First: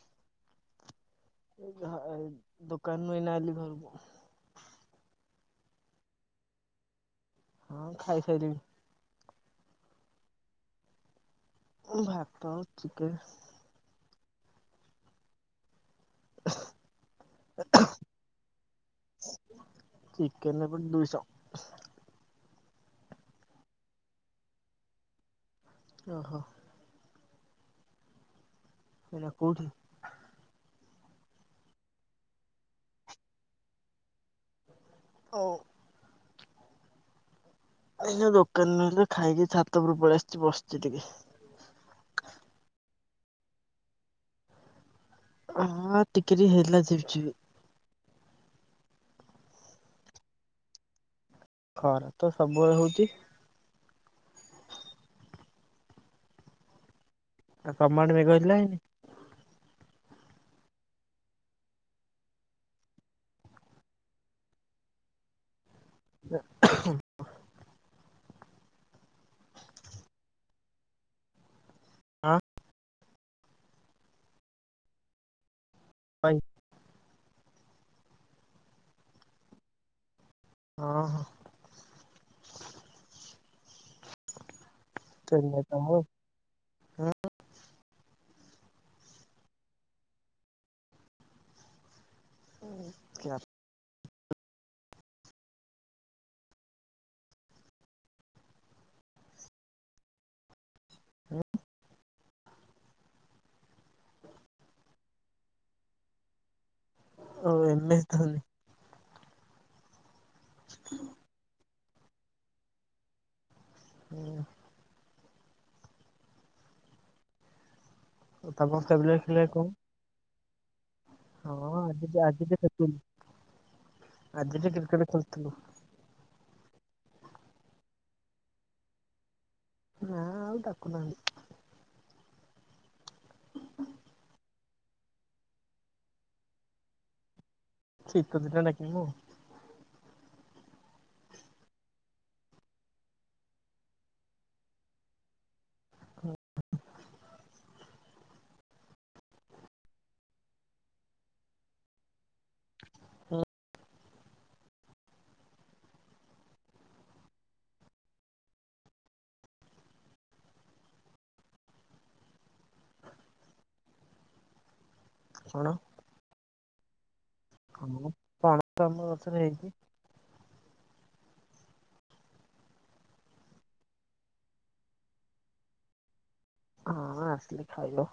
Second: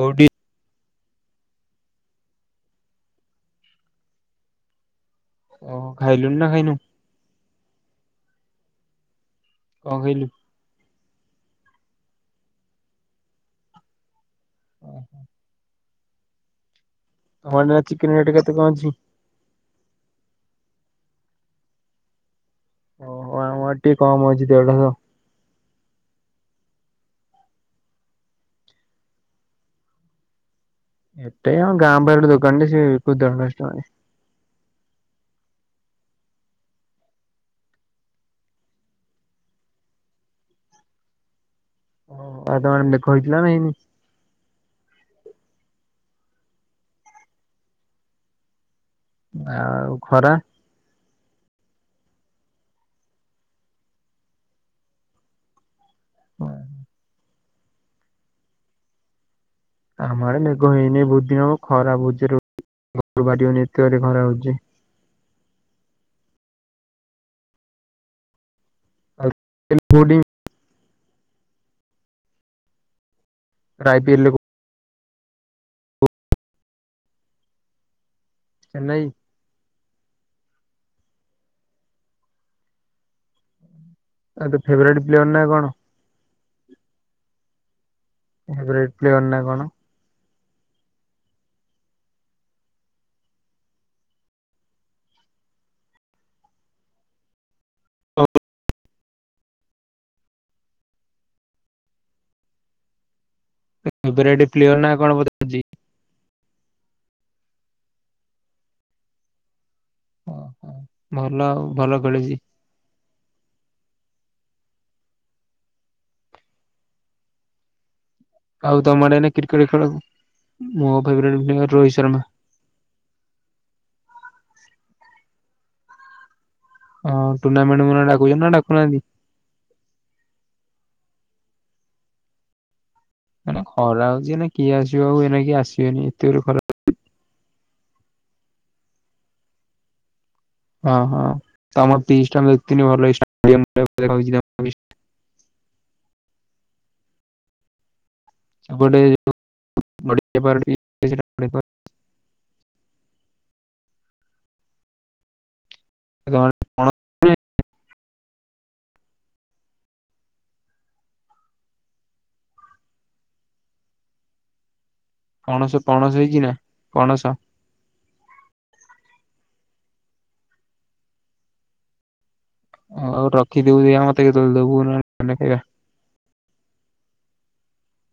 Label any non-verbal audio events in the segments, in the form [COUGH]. କୋଉଠି ଏଇ ଘ ଦୋକାନୁ ଏଇନା ଆଇଲି ଘରକୁ। ଓହୋ ଖାଇଲୁନା ଖାଇନୁ? ହଁ ଖାଇସାଇଲିଣି। କଣ ଖାଇଲୁ? ଉ ଭାତ ଚିକେନ୍। ଓହୋ। [INAUDIBLE] ତମଆଡ଼େ ଏଇନା ଚିକେନ୍ ରେଟ୍ କେତେ କଣ ଅଛି? ଚିକେନ୍ ଏପଟେ ଦୁଇଶହ। ଓହୋ ଆମର ଏଠି ଟିକେ କମ୍ ଅଛି ଦେଢଶହ। ଓହୋ। ଏଇନା କଉଠି? ଏବେ ଆମ ଗାଁ ପାଖରେ ଗୋଟେ ଦୋକାନଟେ ସେ ବିକୀଚିତ ଦେଢଶହ ଟଙ୍କାରେ। ଓ ଏଇନା ଦୋକାନରୁ ଆଇଲି ଖାଇକି ଛାତ ଉପରକୁ ପଳିଆସିଚି ବସିଚି ଟିକେ। ଓହୋ ଆଉ ତମ ଆଡ଼େ ମେଘ ହେଇଥିଲାନା ହେଇନି? ହଁ ଟିକେ ଟିକେ ହେଇଥିଲା ଝିପି ଝିପି। ଆଉ ଖରା। ଖରାତ ସବୁବେଳେ ହଉଚି। ହୁଁ। ଆଉ ତମ ଆଡ଼େ ମେଘ ହେଇଥିଲାନା ହେଇନି? ଆମ ଆଢେ ମେଘ ହେଇନି ବହୁତ୍ ଦିନ ହବ ଖରା ଭୋଉତଯୋରେ [UNINTELLIGIBLE] ଘରୁ ବାହାରି ହୋଉନି ଏତେ ଯୋରେ ଖରା ହଉଚିଯେ। [UNINTELLIGIBLE] [UNINTELLIGIBLE] ଆଁ। ରାପିଏଲ୍ କୋ [UNINTELLIGIBLE] ଚେନ୍ନାଇ। ହଁ ହଁ। ଆଉ ତୋ ଫେବରାଇଟ୍ ଚେନ୍ନାଇ ତ [UNINTELLIGIBLE] ଫେବରାଇଟ୍ ପ୍ଲେୟର ନାକଣ? [UNINTELLIGIBLE] [UNINTELLIGIBLE] ଉଁ। ତୋ ଫେଭରାଇଟି୍ ପ୍ଲେୟାର ନାକଣ ପଚାରୁଚି। ଓ ଏମିତି ତାହାଲେ। [INAUDIBLE] ଭଲ ଆଉ ଭଲ ଖେଳୁଚି। ହୁଁ। ଆଉ ତମ ଆଡେ ଫେଭରାଇଟି ଏଇନା ପ୍ଲେୟର କ୍ରିକେଟ କଣ? ଖେଳ ମୋ ଫେବରେଟ ହଁ ଆଜି ବି ଆଜି ବି ଖେଳୁଥିଲୁ। ଆଜି ବି କ୍ରିକେଟ ଖେଳୁଥିଲୁ। ହଁ ଟୁର୍ଣ୍ଣମଣ୍ଟ ମୋନା ରେଡାକୁଚନ୍ତି ନା ଡାକୁନାହାନ୍ତି? ନା ଆଉ ଡାକୁନାହାନ୍ତି। ମାନେ ଖରା ହେଉଛିଏନାକେ କିଏ ଆସିବ ଆଉ ଏ ନାକେକି ଆସିବେନି ଏତେଗୁରେ ଖରା। ଶୀତ ଦିନ ଡାକି ମୁଁ। ହଁ ହଁ ତମ ପିିଚ୍ ଟା ମୁ ଦେଖିଥିନି। ଭଲ ଭଲହେଇଥିଲା ଦେଖାଯାଉଛି। ଏପଟେ ଏ ଯୋଉ [UNINTELLIGIBLE] ହଁ। କଣ। କଣ ପଣସ ପଣସ ହେଇଛିି ନା। ପଣସ? ହାଲେ। ପଣସ ଆମ ଗଛରେ ହେଇଛି। ହଉ ରଖିଥିବୁଦେଖିଆ ମତେ କେତେ ଦବୁହେନେ ଖାଇବା। ହଁ ଆସିଲେ ଖାଇବ।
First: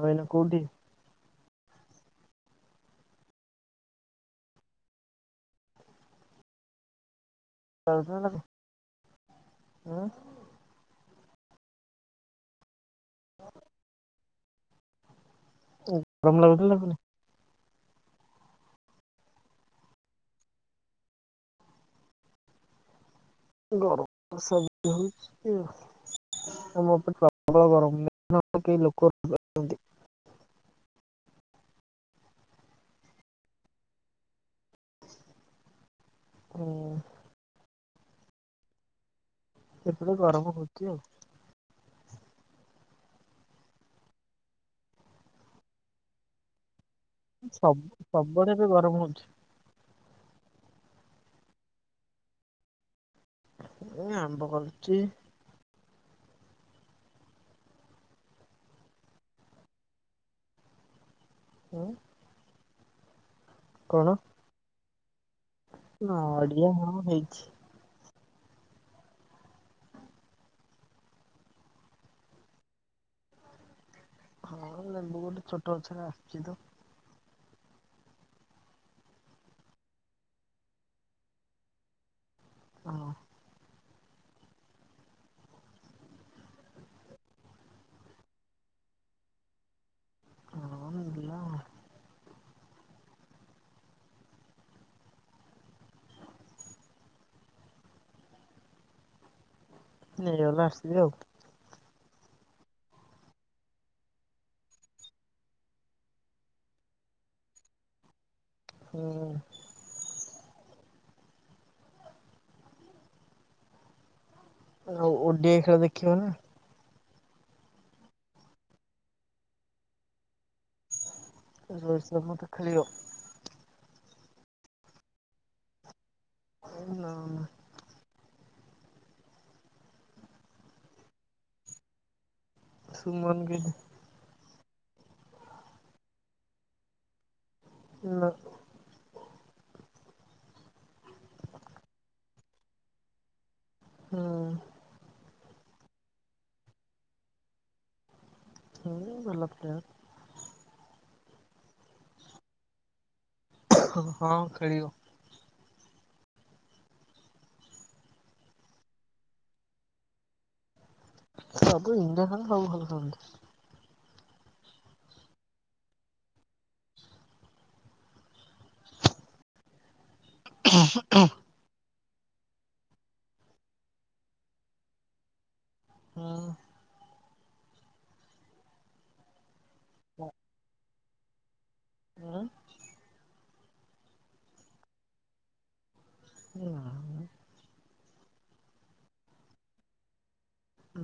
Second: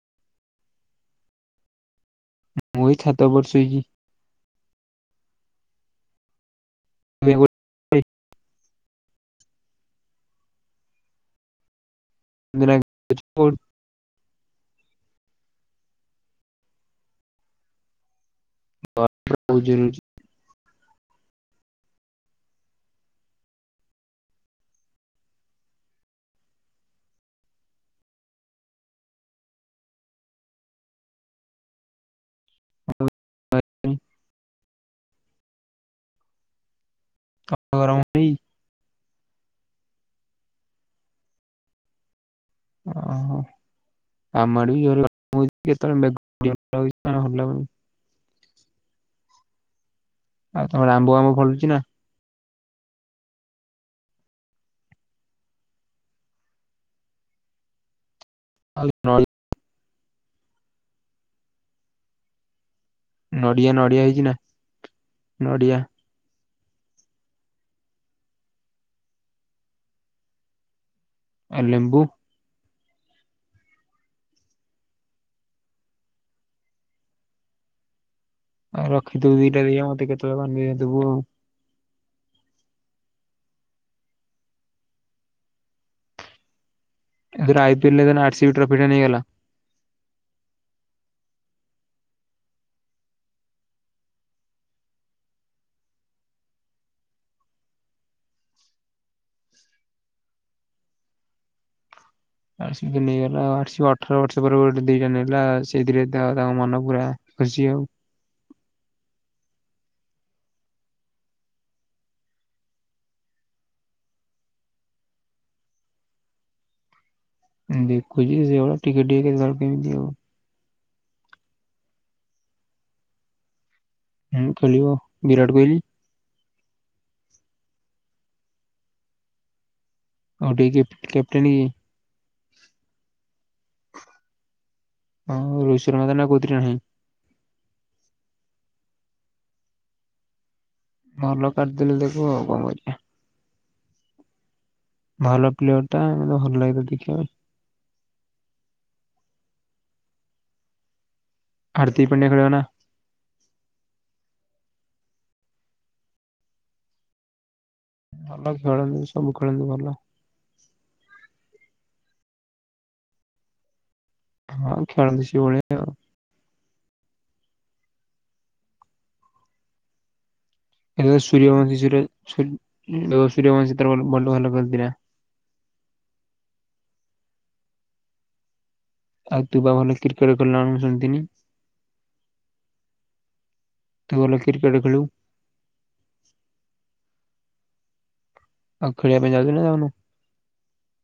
ଆଉ ଏଇନା କୋଉଠି? ମୁଁ ଏଇ ଛାତ ଉପରେ ଶୋଇଚି। [INAUDIBLE] ଆଁ। [INAUDIBLE] ଉଁ ଗରମ ଲାଗୁଚି ନାଁ ଲାଗୁନେଇ? [INAUDIBLE] ଗରମ ତ ସବୁଠି ହେଉଛି ଆଉ। [INAUDIBLE] [INAUDIBLE] ହୁଁ। ହ ଅ ର ବି। ଏପଟେ ଗରମ ହଉଛି ଆଉ। ଓହ। ଆମ ଆଡ଼େ ବି ଜୋରେ ଗରମ ହେଉଚି କେତୋଳେ ମେଘ [INAUDIBLE] ସବୁ ସବୁଆଡ଼େ ଏବେ ଗରମ ହେଉଛି। ଆଉ ତମର ଆମ୍ବ ଫାମ୍ବ ଫଳୁଚି ନା? ଏଁ ଆମ୍ବ କରୁଚି। [INAUDIBLE] ହୁଁ। ନଡ଼ିଆ ନଡ଼ିଆ ହେଇଚି ନା ନଡ଼ିଆ? ନଡିଆ ହଁ ହେଇଚି। ଆ ଲେମ୍ବୁ? ହଁ ଲେମ୍ବୁ ଗୋଟେ ଛୋଟ ଗଛରେ ଆସିଚି ତ। ଆଉ ରଖିଥୁବୁ ଦିଟା ଦେଖିଆ ମତେ କେତୋଳେ ଗଲେ ଦବୁ ଆଉ। ହଁ। ଏଥର ଆଇ ପି ଏଲ ରେ ତାନେ ଆର୍ ସି ବି ଟ୍ରଫିଟା ନେଇଗଲା। ହଁ ନେଇଗଲା ଆଉ। ନେଇଗଲା ଆର୍ ସି ବି ଆଉ। ଆର୍ ସି ବି ନେଇଗଲା ଆଉ ଆର୍ ସି ବି ଅଠର ବର୍ଷ ପରେ ଗୋଟେ ଦିଟା ନେଲା ସେଇଥିରେ ଏକା ତାଙ୍କ ମନ ପୁରା ଖୁସି ଆଉ। ହଁ। ଆଉ ଓଡିଆଇ ଖେଳ ଦେଖିଲନି। ଉଁ, ଦେଖୁଚି ଯେ ସେଇଭଳିଆ ଟିକେ ଟିକେ କେତବେଳେ କେମିତି ଆଉ। ଏ ବର୍ଷ ମୋତେ ଖେଳିଳ। ହୁଁ, ଖେଳିବ ବିରାଟ କୋହିଲି? ହଉ ନ ନା। ଓଡିଆଇ କେପ୍ କ୍ୟାପଟେନ୍ କିଏ? ସୁମନ ଗିଲ୍। ହଁ ରୋହିତ ଶର୍ମା ତାନେ ଆଉ କୋଉଥିରେ ନାହିଁ? ନା। ଭଲ କାଡଦେଲେ ତାକୁ ଆଉ କଣ କରିବା। ହଁ। ଭଲ ପ୍ଲେୟର୍ ଟା ଆ ମୋତେ ଭଲ ଲାଗେ ତାକୁ ଦେଖିବା ପାଇଁ। ହଁ ଭଲ ପ୍ଲେୟାର୍। ହାର୍ଦ୍ଦିକ ପାଣ୍ଡିଆ ଖେଳିବ ନା? ହଁ ହଁ ଖେଳିବ। ଭଲ ଖେଳନ୍ତି ସବୁ ଖେଳନ୍ତି ଭଲ। ସବୁ ଇଣ୍ଡିଆ ଖେଳ ସବୁ ଭଲ ଖେଳନ୍ତି। ହଁ ଖେଳନ୍ତି ସେଇ ଭଳିଆ ଆଉ। ଏଥର ସୂରିୟବଂଶୀ ସୁରେ ସୂ- ର-ସୂରିୟବଂଶୀ ତାର ଭଲ ବଲୁ ଭଲ ଖେଳିଥିଲା। ହଁ। ଆଉ ତୁ ପା ଭଲ କ୍ରିକେଟ୍ ଖେଳୁ ନା କଣ ମୁଁ ଶୁଣିଥିନି? ଆଁ, ତୁ ଭଲ କ୍ରିକେଟ୍ ଖେଳୁ। ନା ମୋ। ଆଉ ଖେଳିବା ପାଇଁ ଯାଉଚୁ ନା ଯାଉନୁ?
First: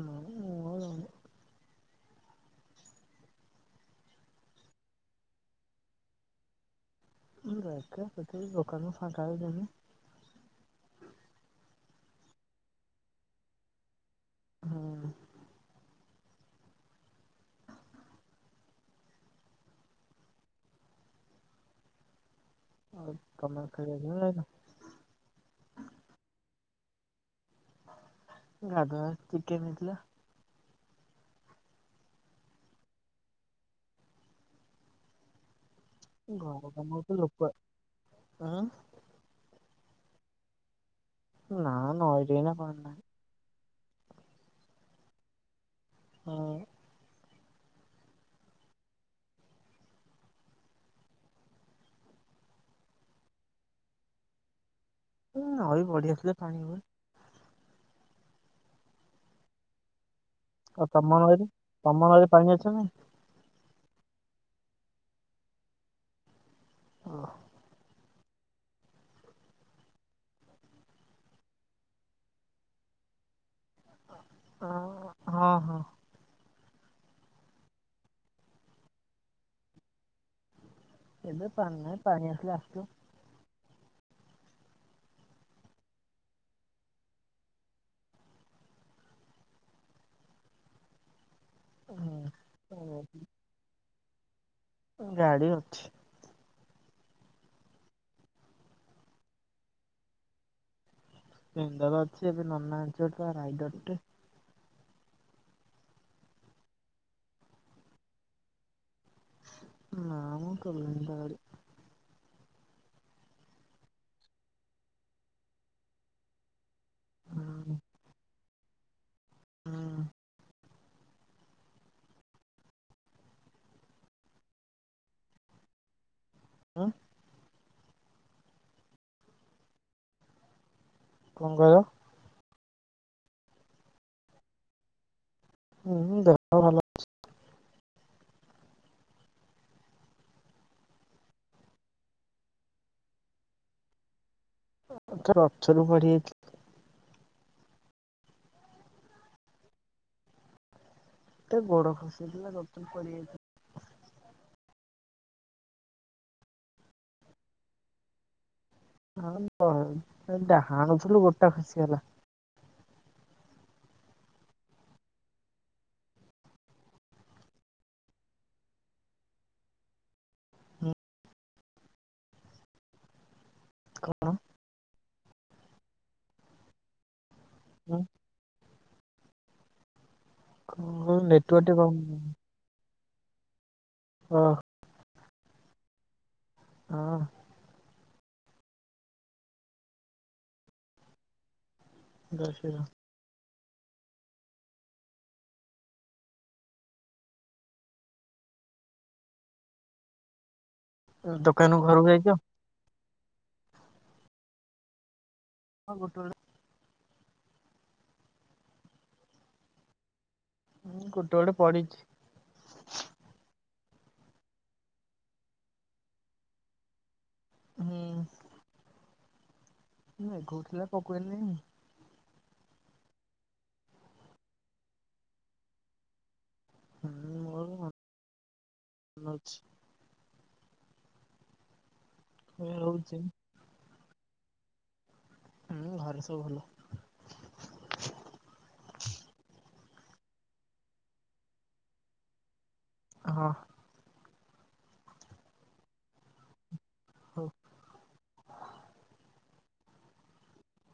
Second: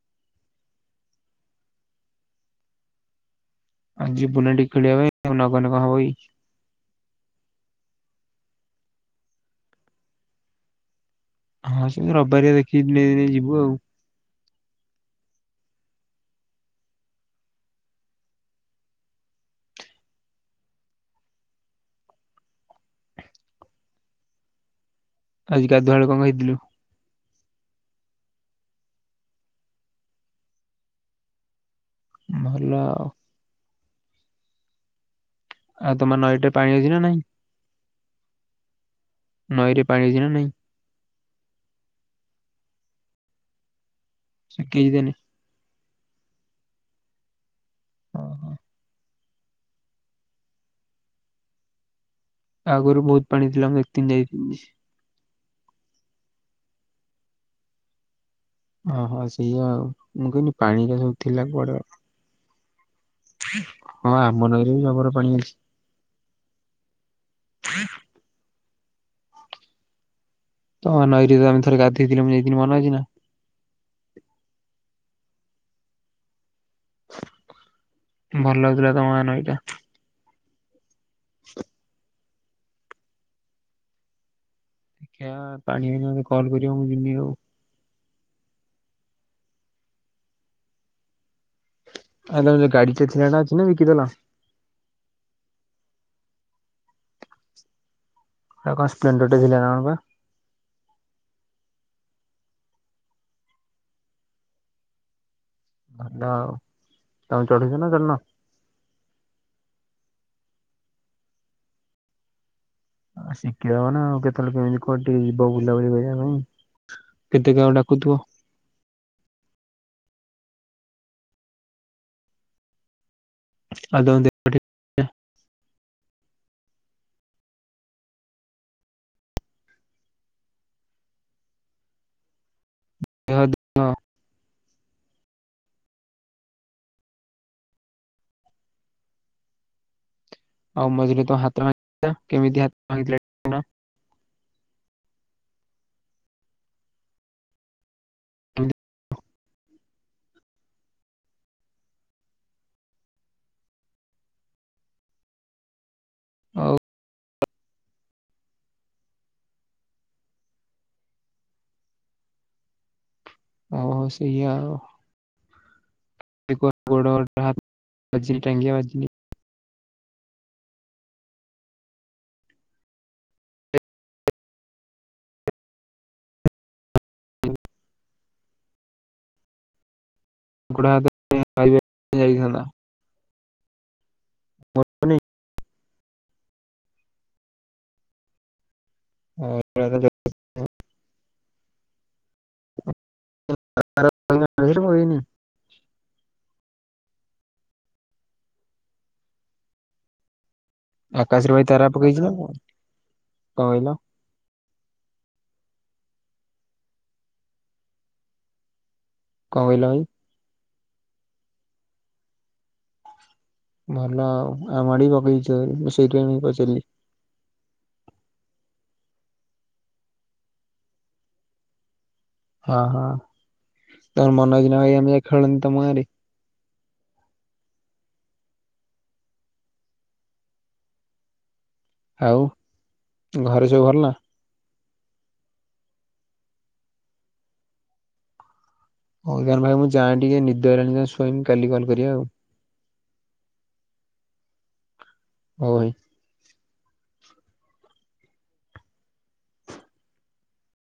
ନା ମୁଁ ଆଉ ଯାଉନି। ହଁ ଯିବୁନା ଟିକେ ଖେଳିବା ପାଇଁ ଆଉ ନ ଗନେ କଣ ହବ କି। ହୁଁ, ଦେଖିଆ କେତେଳେ ଦୋକାନରୁ ଫାଙ୍କା ହେଲେ ଯିମି। ହଁ ସେମତି ରବବାରିଆ ଦେଖିକି ଦିନେ ଦିନେ ଯିବୁ ଆଉ। ହଁ। ତୋମେ ଆଉ ଖେଳିବା [UNINTELLIGIBLE] ଯାଇନ? ଆଜିି ଗାଧୁଆ ବେଳେ କଣ ଖାଇଥିଲୁ? ଗାଧୁଆବେଳେ ଚିକେନ୍ ହେଇଥିଲା। ଭଲ ଆଉ। ଆ, ତୋମ ନଈ ଟେ ଘର ପାଣି ଅଛି ନା କାମ ତ ନାହିଁ? ଲୋକ ଉଁ ନଈରେ ପାଣି ଅଛି ନା ନାଇଁ? ନା ନଈରେ ଏଇନା ପାଣି ନାହିଁ। ଶୁଖି ଯାଇଚି ତାହେନେ? ହଁ। ଓହୋ ଆଗରୁ ବହୁତ ପାଣି ଥିଲା ମୁଁ ଦେଖିଥିନି ଯାଇକି। ଏ ନଈ ବଢି ଆସିଲେ ପାଣି ହୁଏ। ଓହୋ, ସେଇଆ ଆଉ ମୁଁ କହିନି ଆଉ ତୋମ ନଈରେ, ତୋମ ନଈରେ ପାଣି ଅଛି ନା ନାହିଁ? ହଁ ଆମ ନଈରେ ବି ଜବର ପାଣି ଅଛି। ହଁ। ତମ ନଈରେ ଆମେ ଥରେ ଗାଧେଇଥିଲେ ମୁଁ ଯାଇଥିଲି ମନ ଅଛି ନା? ଅ-ଅ-ଅ ହଁ ହଁ। ଭଲ ଲାଗୁଥିଲା ତମ ଗାଁ ନଈଟା। ଏବେ ପାଣି ନାଁଇ ପାଣି ଆସିଲେ ଆସିବ। ଦେଖିବା ପାଣି ହେଲେ କଲ୍ କରିବ ମୁଁ ଯିବି ଆଉ। ହୁଁ। ଆ ତମର ଯୋଉ ଗାଡି ଟା ଥିଲା ନା ଅଛି ନା ବିକି ଦେଲ? ଉ ଗାଡି ଅଛି। ଆଉ କଣ ସ୍ପ୍ଲେଣ୍ଡର ଟା ଥିଲା ନା କଣ ପା? ସ୍ପ୍ଲେଣ୍ଡର ଅଛି ଏବେ ନନା ଆଣିଛି ପା ରାଇଡରଟେ। ଆ ୱଓ ତମେ ଚଢୁଛ ନା ଚଢ଼ୁନ? ନା ମ ପ୍ରୋବ୍ଲେମ ତା ଆଡୁ। ଆ ଶିଖେଇବ ନା ଆଉ କେତେବେଳେ କେମିତି କଉଠିକି ଯିବ ବୁଲାବୁଲି କରିବା ପାଇଁ। ହୁଁ କେତେ କାହାଙ୍କୁ ଡାକୁଥିବି। ହୁଁ। ପାଦ ଦେ ଆଁ କଣ କହିଲ? [UNINTELLIGIBLE] ହୁଁ-ଉ-ଉ ଦେହ ପା ଭଲ। ଆଉ ମଝିରେ ତୋ ହାତ ଭାଙ୍ଗିଥିଲା କେମିତି ହାତ ଭାଙ୍ଗିଥିଲା? ଟିକେ କହୁନ? ଏଥର ରଥରୁ ପଡିଯାଇଥିଲି। [UNINTELLIGIBLE] ଏତେ ଗୋଡ ଖସିଗଲା ରଥ ରୁ ପଡିଯାଇଥିଲି। ହଉ। ହଁ [UNINTELLIGIBLE] ଏ ଡାହାଣୁଥିଲୁ ଗୋଡଟା ଖସିଗଲା। ଓ ହୋ ସେଇଆ ଆଉ। [UNINTELLIGIBLE] ଗୋଡଟା ବାଜି ଟେଙ୍ଗିଆ ବାଜିଲ। ହୁଁ। କଣ? ଉଁ। କଣ କହିଲୁ ନେଟୱାର୍କ ଟିକେ ପାଉନି। କି ହେଲା? ହଁ। [UNINTELLIGIBLE] ଆ-ଆ। ହଁ [UNINTELLIGIBLE] ଜୟ ଶ୍ରୀ ରାମ। [UNINTELLIGIBLE] ଆକାଶରେ ଭାଇ ଦୋକାନରୁ ତାରା ଘରକୁ ପକେଇଛି ଯାଇଛ? ନା କଣ, କଣ କହିଲ? ହଁ ଗୋଟେ ଗୋଟେ କଣ କହିଲ ଭାଇ? ହୁଁ ଗୋଟେ ଗୋଟେ ପଡିଛି। ଭଲ ଆଉ ଆମ ଆଡେ ବି ପକେଇଛି ଯେ ମୁଁ ସେଇଥିପାଇଁ ମୁଁ ପଚାରିଲି। ହୁଁ ମେଘ ଉଠେଇଲା ପକେଇନି। ହଁ ହଁ ତୋର ମନ ଅଛି ନାଁ ଭାଇ ଆମେ ଖେଳନ୍ତି ତମ ଗାଁ ରେ? ହୁଁ ହୁ ମୋର ମନ ଅଛି [INAUDIBLE] ଆଉ। ଏ ରହୁଛି [UNINTELLIGIBLE] ଘରେ ସବୁ ଭଲ ନା? ହୁଁ ଘରେ ସବୁ ଭଲ। ହଉ ଜ୍ଞାନ ଭାଇ ମୁଁ ଯାଏଁ ଟିକେ ନିଦଆଇଲାଣି ଯାଏଁ ଶୋଇବି କାଲି କଲ୍ କରିବା ଆଉ। ହଁ। ହଉ ଭାଇ। ହଉ [INAUDIBLE]